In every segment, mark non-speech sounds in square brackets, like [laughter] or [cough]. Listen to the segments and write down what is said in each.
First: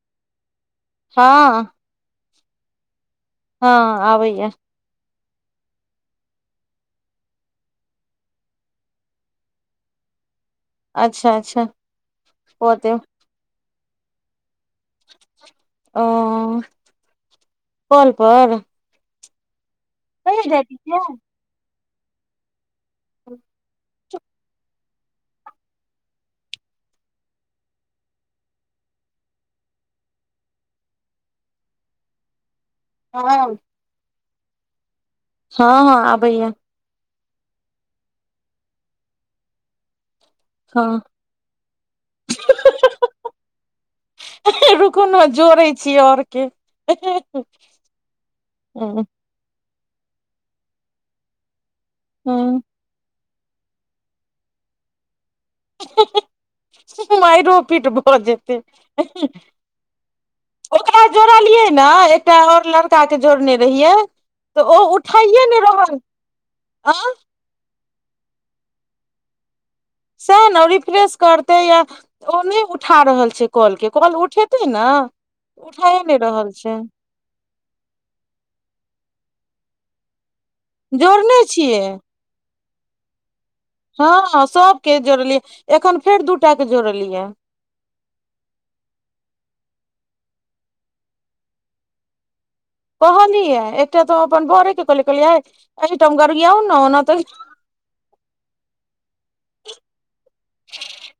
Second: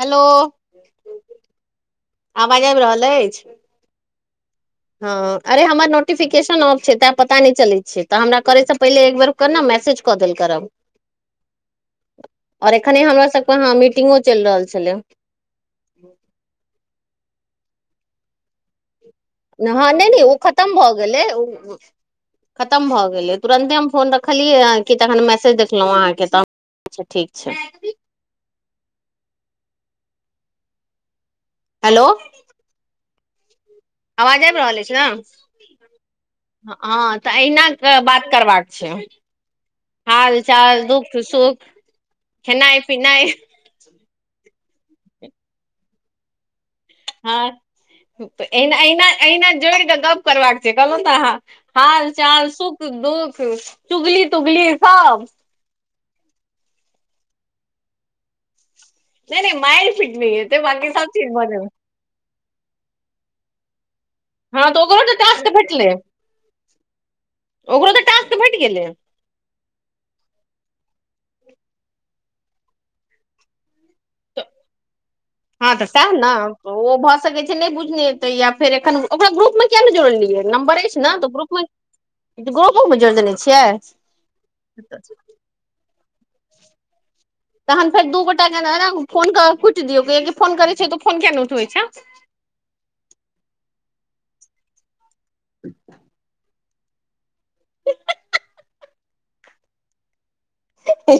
Hello हँ आवाज आबि रहल अछि। ह आबैय ह अरे हमर नोटिफिकेशन ऑफ छै ते पता नहि चलैत छै तऽ हमरा करे से पहिले एक बेर कर ने मैसेज कऽ देलऽ करब अच्छा अच्छा क ओर देब एखने हमरा सभके मीटिंगो चलि रहल छलै ओ कल पर [unintelligible] नहि नहि ओ कहि खतम डेटी भए छियै। गेले खतम भए गेले तुरंते हम फोन। देखलियै कि तखन मैसेज देखलहुँ अहाँकेँ तऽ ठीक छै। हेलो। हँ। आवाज आबि रहल अछि ने। ह, ह आबैया। ह तऽ अहिना बात करबाक छै हाल चाल हँ दुख सुख खेनाइ पिनाइ। रुकनो जोड़े छियै आओर के हँ हँ ना अहिना जोड़ऽ गप करबाक छै कहलहूँ ने हूँ हाल चाल सुख दुख चुगली तुगली सभ मार रोपीट भऽ जेतै। नहि नहि मइलड फिट नहि ह बकी ओकरा सभ चीज मजेमे जोड़लियै ने एकटा आओर लड़का के जोड़ने रहियै त हँ ओ तऽ ओकरो तऽ उठाइे टास्क ने भेटलै रहल आ ओकरो तऽ टास त भेटि गेलै। सही ने रिफ्रेश करते या ओ नहि उठा रहल छै। कॉल के कॉल उठेते ने हँ तऽ उठाए सएह नहि ने रहल छै। ओ भऽ सकै छै नहि बुझनेतै यो फेर एखन ओरा ग्रुप मे किया ने जोड़लियै नम्बर अछि ने तऽ जोड़ने ग्रुपमे छियै ग्रुपो मे जोड़ि देने छियै। हँ सभके जोड़लियै एखन फेर दूटा के जोड़लियै तखन फेर दू गोटा के फोन कुटि दियौ किया फोन करैत छै तऽ फोन के नहि उठबै छै। कहलिये एकटा तो अपन बरे के कहल कहल एहिठमरियाउ ने ओना त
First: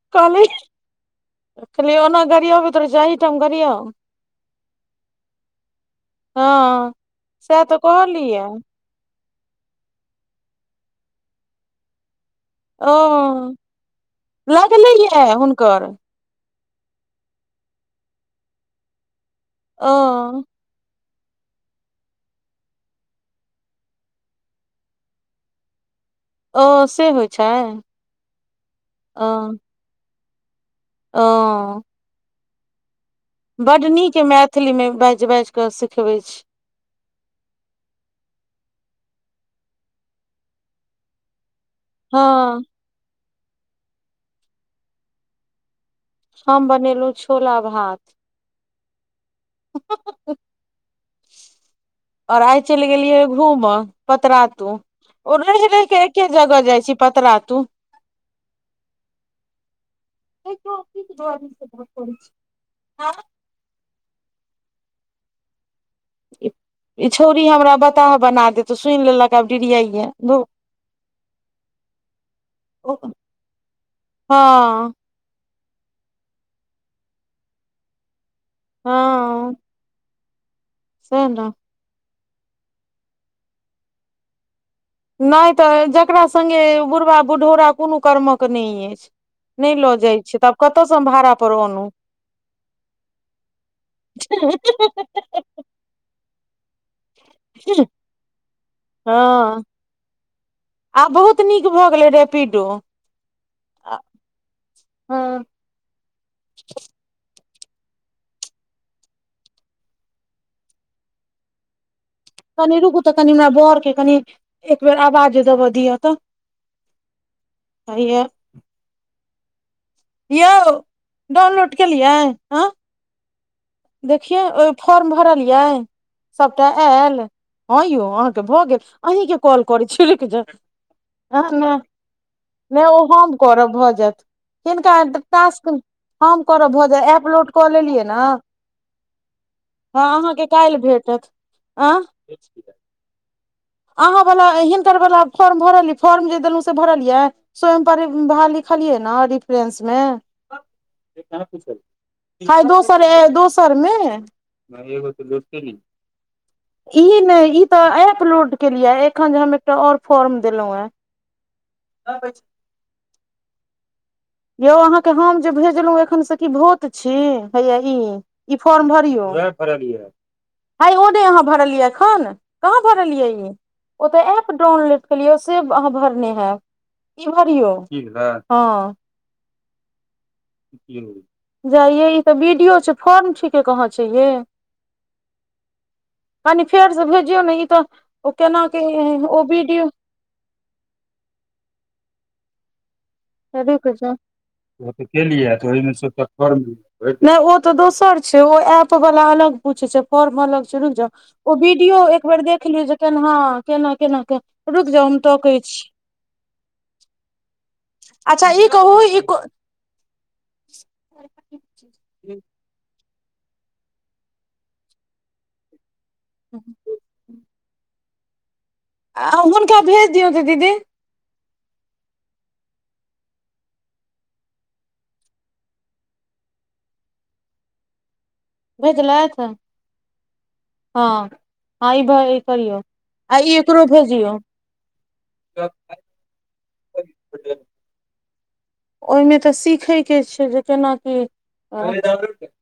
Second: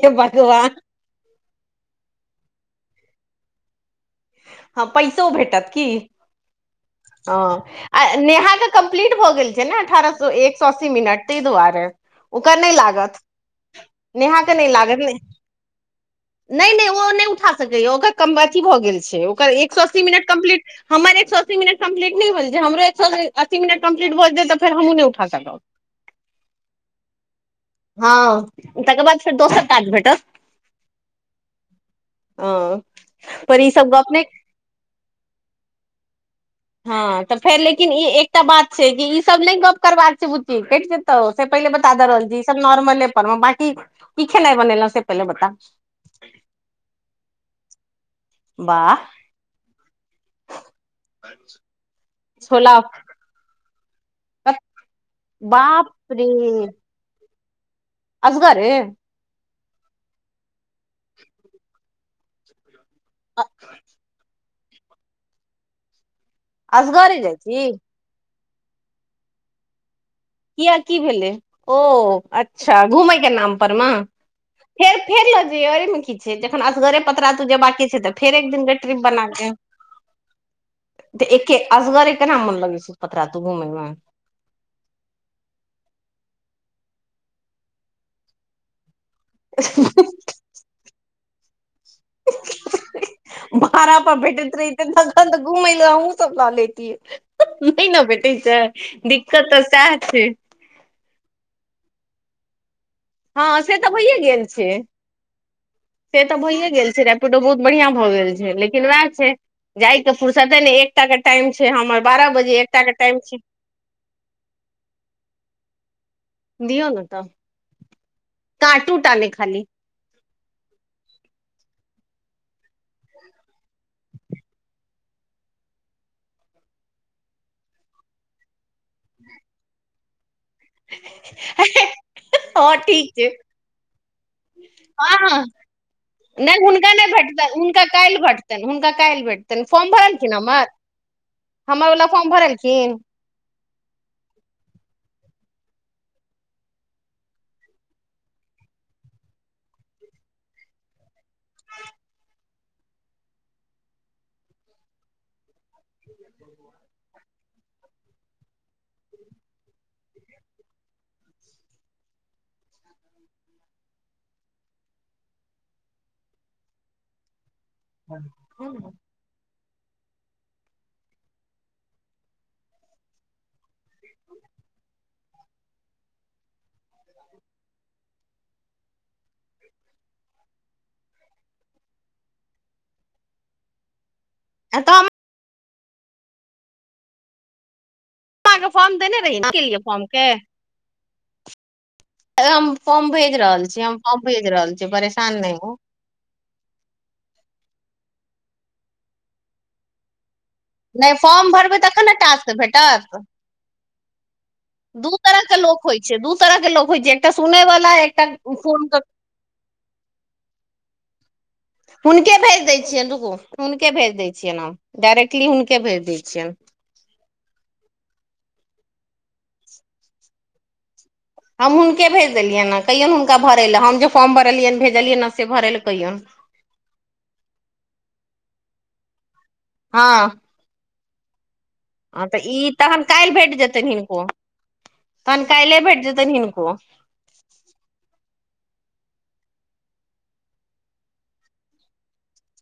हे कहली भगवान कहलियै ओना गड़ियब तोर जाही गड़ियौ ह पैसो भेटत कि हँ सएह तऽ ह कहलियै ने कम्प्लीट भ गेल छै ने अठारह सए एक सए अस्सी मिनट ताहि दुआरे ओकर नहि ओ लागत नेहा के नहि लागत ने लगलैये हुनकर नहि नहि ओ नहि उठा सकैए ओकरम अथी भ गेल छै ओकर एक सए ओ अस्सी मिनट कम्प्लीट हमर एक सए असी मिनट कम्प्लीट नहि भेल छै। हमरो एक सए असी मिनट कम्पलीट भऽ जेत तऽ फेर हमहुँ नहि उठा साकब आ से होइ छै। हँ तकर बाद ओ फेर दोसर काज भेटत। ओ। आ। बड़ नीक मैथिली मे बाजि बाजि कऽ सिखबैत छी हँ तऽ फेर लेकिन ई एकटा बात छै कि ई सभ नहि गप करबाक छै बुच्ची के तऽ से पहिले बता द हँ रहल छी ई सभ नॉर्मले पर मे बाकी कि खेनाइ बनेलहु से पहिले बता हम बनेलहुँ छोला भात। वाह [inaudible] और आइ छोला चलि गेलियै घूमे कत- पतरातू ओ रही रही बाप के रे एके जगह जाय छी पत लऽ तू असगरे [unintelligible] आ। ई असगरे जाइ छौरी छी हमरा बताह बना दे तू सुनि लेलकऽ आब डिरिया ये किया कि भेलै ओ अच्छा घुमै के नाम पर मे हँ फेर फेर लो ज औ मे की छै जखन असगरे पतरा तू जेबाकी छै त फेर एक दिन के ट्रिप बना के हँ तऽ सैह ने एके असगरे एक ने मन लगै सु पत्र रह तू घुमैमे नहि तऽ जकरा संघे बुढ़बा बुढ़ौरा कोनो कर्मक नहि अछि नहि लऽ जाइत छी तऽ आब कतयसँ हम भाड़ापर अनहूँ बर पर बैठ रहत घूमै हैं सभ ला लेती है नहि ने भेटी छै दिक्कत तऽ हँ सए छै। आब बहुत नीक भऽ गेलै रैपिडो। हँ से तऽ भइए गेल छै। हँ से तऽ भइे गेल छै रैपिडो बहुत बढ़िआ भऽ गेल छै लेकिन वएह छै जाइ के फर्सते ने एकटा के टाइम छै हमर बारह बजे एकटा के टाइम छै। बरके कनी एक बेर आवाज देबऽ दिह तऽ दियऔ ने तऽ हैया काटूटाले खाली। यौ डाउनलोड केलियै आ देखियै ओहि फॉर्म भरलियै। सभटा आयल हँ यौ अहाँकेँ भऽ गेल अही केँ कॉल करे छड़क जाउ नहि हँ नहि ठीक छै ओहोम करब भऽ जायत कनक हँ तासक। हमम नहि करब भऽ हुनका नहि जाय भेटतनि एपलोड कऽ हुनका लेलियै काल्हि ने। भेटतनि हुनका काल्हि भेटतनि फॉर्म हँ भरलखिन अहाँकेँ हमर काल्हि भेटत हमर आ वला फॉर्म भरलखिन अहाँ वालला हिटर वाला फॉर्म भरल यऽ फॉर्म जे देलहुँ से भरल यए स्वय परभ लिखलियै ने रेफरेस मे [unintelligible] [inaudible] ई नहि ई तऽ ऐपलोड केलिय एखन जे हम एकटा ओर फॉर्म देलौ हँ ह [inaudible] यौ अहाँ के हम जे भेजलों एखन से की भूत छी हैया [inaudible] इ फोर्म भरियों [inaudible] आइयों नै अहाँ भरल यै एखन कहाँ भरलै ई ओतऽ एप डाउनलोड केलियौ से अहाँ भरने हैब [inaudible] इ भरियौ हँ [inaudible] [inaudible] जा यै इ तऽ वीडियो छै फॉर्म ठी केँ कहाँ छैये [unintelligible] [inaudible] कनि फेर से भेजियौ नऽ इ तऽ ओ केना अहाँके केँ फॉर्म हे देने इ रही ओ ने विडियो [unintelligible] रुक हम जाओ फॉर्म भेज रहल [inaudible] छी [unintelligible] परेशान नहि हो फार्म भैर दही नहि ओ तऽ दोसर छै ओ एप वला अलग पूछ छै फॉर्म अलग रुक नहि फॉर्म जाउ ओ भरबै वीडियो तखन ने एक बेर टास्क देख लियौ जे भेटत केना केना केना के रुकि जाउ दू हम तरह तोकै के छी लोक होइ दू तरह के लोक होइ छै एकटा सुनै वला एकटा अच्छा फोन [unintelligible] हुन केँ भेज दै छियनि रुक हुनकेँ भेज देै छियैनि डायरेक्टली हुनकेँ भेज दै छियन आ हुनकोँ भेज दिऔ तऽ दीदी हम हुनकेँ भेज देलियनि ह कहियौ हुनका भरय लऽ हम जे फॉर्म भरलियन भेजलियनि ह से भरय लऽ कहियौन भेज लाइथ हँ हँ ई भ हँ ई तऽ इ करियौ तखन काइल आ भेट ई एकरो जेतेन हिनको भेजियौ तहन काइले भेट जेतेन हिनको ओहिमे तऽ सीखय केँ छै जे केना की [unintelligible]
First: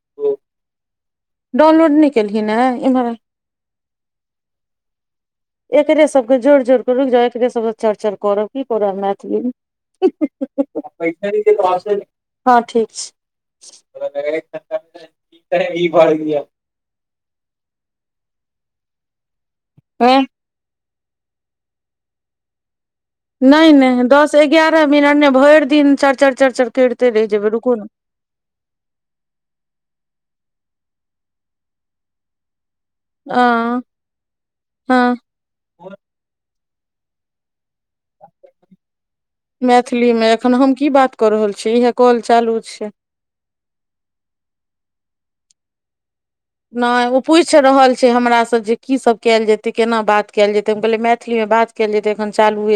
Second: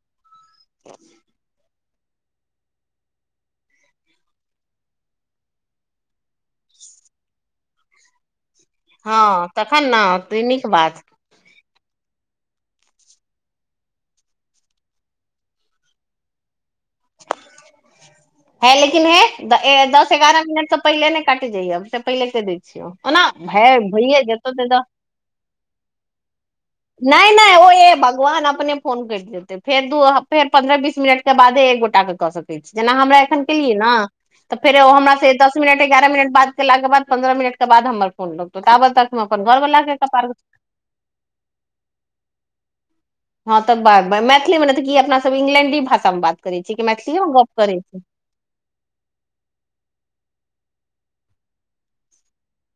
[inaudible] डाउनलोड नहि केलखिन हँ इम्हर आ एकरे सबके जोड़ जोड़ कऽ रुकि जाउ एकरे सबसँ चर चर करब की करब हँ मैथिलीमे तखन ने तऽ नीक बात हँ [unintelligible] [unintelligible] [inaudible] है लेकिन हे दस छै एगारह मिनट सब पहिले ने काटे जाएब से पहिले कैह दै छियौ ओना है नहि नहि भैये दस जेतौ तऽ एगारह मिनट नहि भरि दिन चर चर चर करिते रहि नहि जेबै नहि ओ रुकू ने य ब ओहन अपने फोन कैट जैते फेर दू फेर पंन्द्रह बीस मिनट के बादे एक गोटा केँ कऽ सकै जेना हमरा एखन केलियै अ न [inaudible] तऽ फेर ओ हँ हमर से दस मिनट एगारह मिनट बाद केला केँ बाद पन्द्रह मिनट केँ बाद हमर [unintelligible] ताबत त अपन घर बला कऽ मैथिली कपार मे एखन हम की बात - - कऽ रहल छी इहे कल चालू छै हँ तऽ बाजबै मैथिली मे ने तऽ कि अपना सब इंग्लेंडी भाषा मे बात करै छी कि नहि ओ मैथिलीए मे गप पूछि करै रहल छी छै हमरासँ जे की सब कयल जेते केना बात कयल जेते हम कहले मैथिली मे बात केयल जेते एखन चालू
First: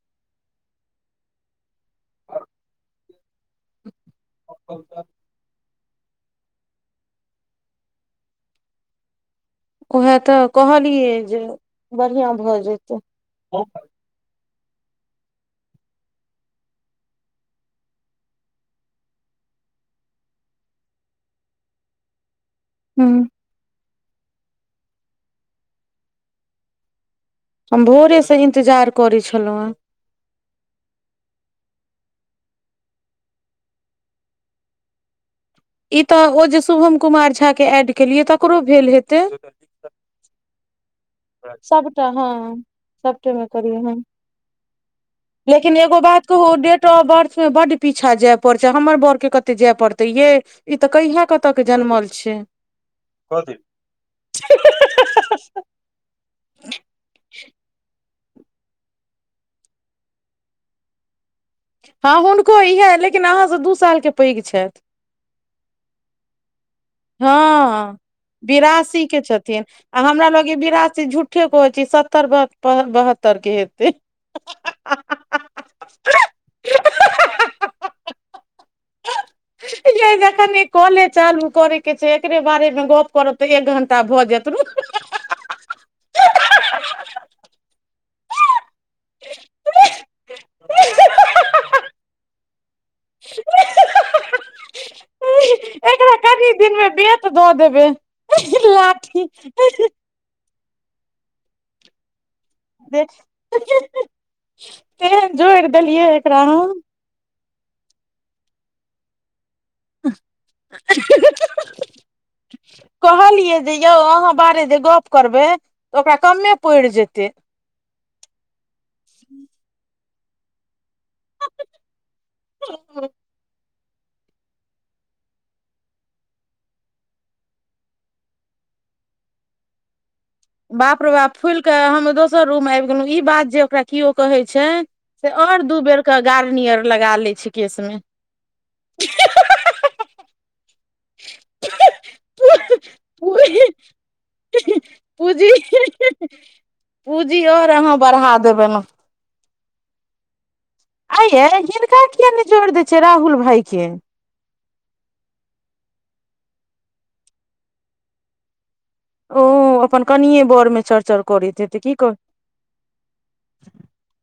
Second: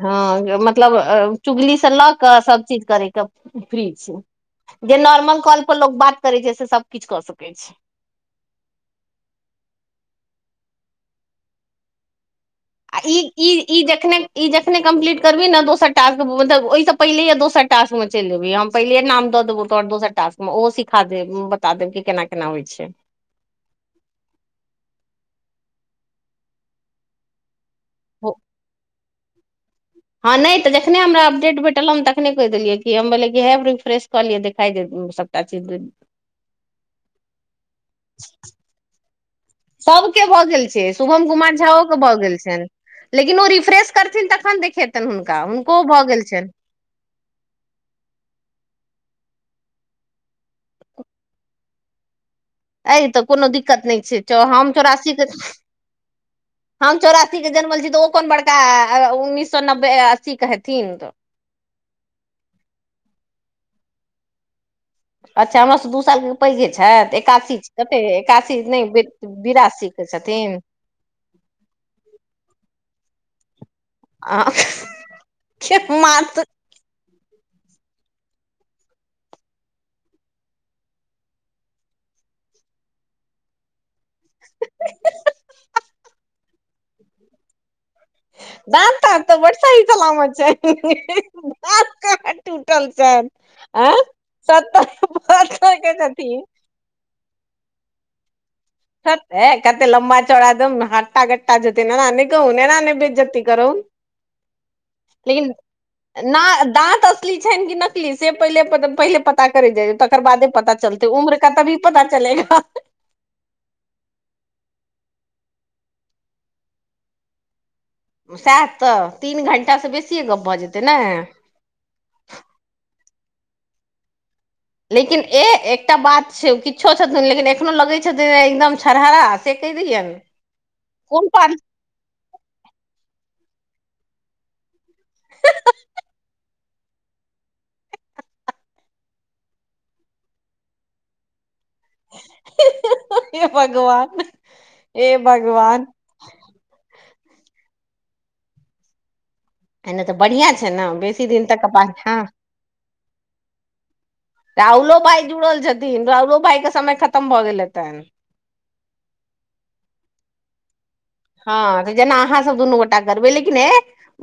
हँ मतलब चुगली से लऽ कऽ सभ चीज करयके फ्री छै जे नॉर्मल कॉल पर लोको बात करै छै से सभ किछु कऽ सकैत छै उएह तऽ कहलियै जे बढ़िया भए जेत आ ई जखने ई जखने कम्प्लीट करबी ने दोस टक मतब ओहिस पहिलेय दोसर टास्क मे चलिबी हम पहिले नाम दऽ देबौ तोर दोसर टास्कमे ओहो सिखा देब बता देब केना केना होइ छै। हूँ। हम भोरे से इंतजार करे छलौ हे हँ नहि तऽ जखने हमरा अपडेट भेटलहूँ हम तखने कहि देलियै कि हमै किह रिफ्रेश कऽ लियै देखाइ दे त च [unintelligible] ई तऽ ओ जे शुभम कुमार झाके एऐड केलियै तकरो भेल हेतै सभके भऽ गेल छै शुभम कुमार झाओ के सबटा भऽ हँ गेल छनि। सबटे लेकिन मे ओ करियै रिफ्रेश हँ करथिन तखन देखेतनि हुनका हुनको भऽ गेल छनि। वर्थ मे बड़ पीछा जाय पड़ छै हमर बड़ के कते जाय पड़ते ये ई तऽ कहिया कत के जनमल छै। एहि तऽ कोनो दिक्कत नहि छै हम चौरासीके हम चौरासी के जनमल छी तऽ ओ। कोन बड़का उन्नीस सए नब्बे अस्सी के हेथिन तऽ हँ हुनको इएह लेकिन अहाँ सभ दू सालके पैघ छथि अच्छा हमरा दू साल पैघे छथि हँ एकासी कते एकासी नहि बिरासी के छथिन। झुट। ठे कह छी सत्तर बहत्तर के हेतै आ मात। [unintelligible] कले चालू कर कि छै एकरे बारेमे गप करब तऽ एक घण्टा भऽ जेत र द ता तऽ वर्षा ईी चलााम छै। उटल छै आँ सत्तके छथिन। दिनमे तऽ दऽ देब सते कते लम चौड़ा दम हाटटा गटटा जने कहू ए नहि बेजी करू तेहन लेकिन जोड़ि देलियै ने एकरा हम दाँत छै कि नकली से पहिले पहिले पता करे जाइ तकर बादे पता चलते उम्र का तऽ भी पता चलेगा कहलियै जे यौ अहाँ बारे जे गप करबै तऽ ओकरा कमे पड़ि जेतै। सएह तऽ तीन ठंडासँ बेसिए गप्प भऽ जेतै ने ह। लेकिन एकटा बात छै किछो छथिन लेकिन एखनो लगे छथिन एकदम छरहरा से कहि दैय ने। बाप रे बाप फुलि कऽ हम दोसर रूम आबि गेलहुँ इ बात जे ओकरा किओ कहै छै। से ओर दू बेर के गार्नियर लगा लै छै केशमे। ह। है भगवान है भगवान पूँजी आओर अहाँ बढ़ा देबै न एने तऽ बढ़िआ छै ने आ बेसी दिन य तक अपन। हिनका हँ किया ने जोर देय छै राहुल भाई के राहुलो भाई जुड़ल छथिन राहुलो भाई के समय खतम भ गेल हेतनि ओ अपन कनि बर मे चौर चर हँ तऽ जेना अहाँ सभ दुनू गोटा करबै लेकिन ह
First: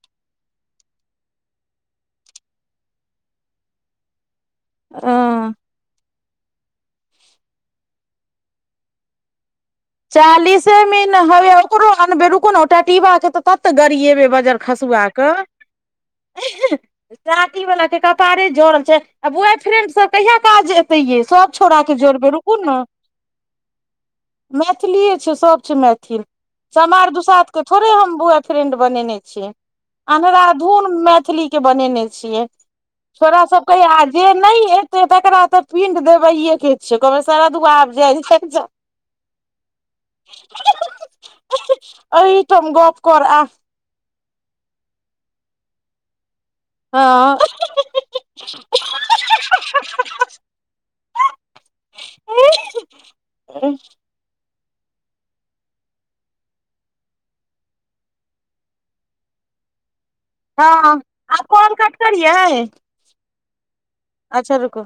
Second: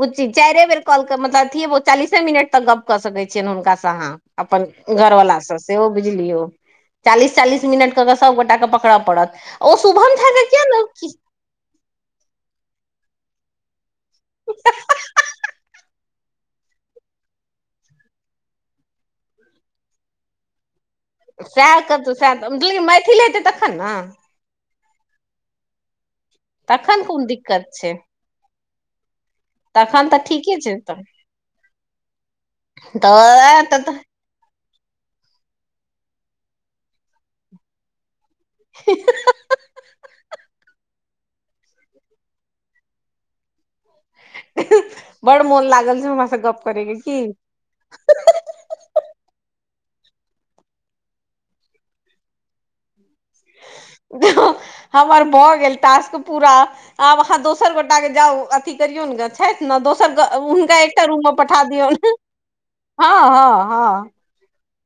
ओ ची चारिए बेर कॉल कऽ मतल अिय चालीसे मिनट तक गप्प कऽ सकैत छियनि हुनकासँ अहाँ अपन घर वाला अ सभ सेहो बुझलियौ चालीस चालीस मिनट कऽ के सभगोटा के पकड़ऽ पड़त ओ शुभम झा के किया चालीसे मे ने ह ककरो अनबै रुकु ने टा टि्बाके तऽ तब तऽ गरियेबै बजर खसुआ के चाटी वालला के कपारे जड़ल छै आ बॉय फ्रेड सभ कहिया काज तय से सएह छोड़ा के करतै जोड़ै सएह रुकु ने लेकिन मैथिल हेतै तखन ने। मैथिलीए छै सभ छै मैथिल तखन समार कोन दुसाध के दिक्कत थोड़े छै हम बुआ फ्रेड बनेने छियै तखन तऽ अन्ह ठीके छै राधुन तऽ मैथिलीके बनेने छियै छोड़ सभ कहै तऽ आ जे नहि एते तकरा तऽ पिण्ड देबै के छिय कह शरद आब जा ह। तम गप कर आ बड़ मोन लागल छै हमरासँ गप करैके हँ कि हमर भऽ गेल तास्क पूरा। आब अहाँ दोसर गोटा के जाउ अथी करियौ ने छथि ने दोसर गो हुनका हँ एकटा रूम मे आब पठा कॉल दियऔ कट करियै ह ह ह अच्छा रुक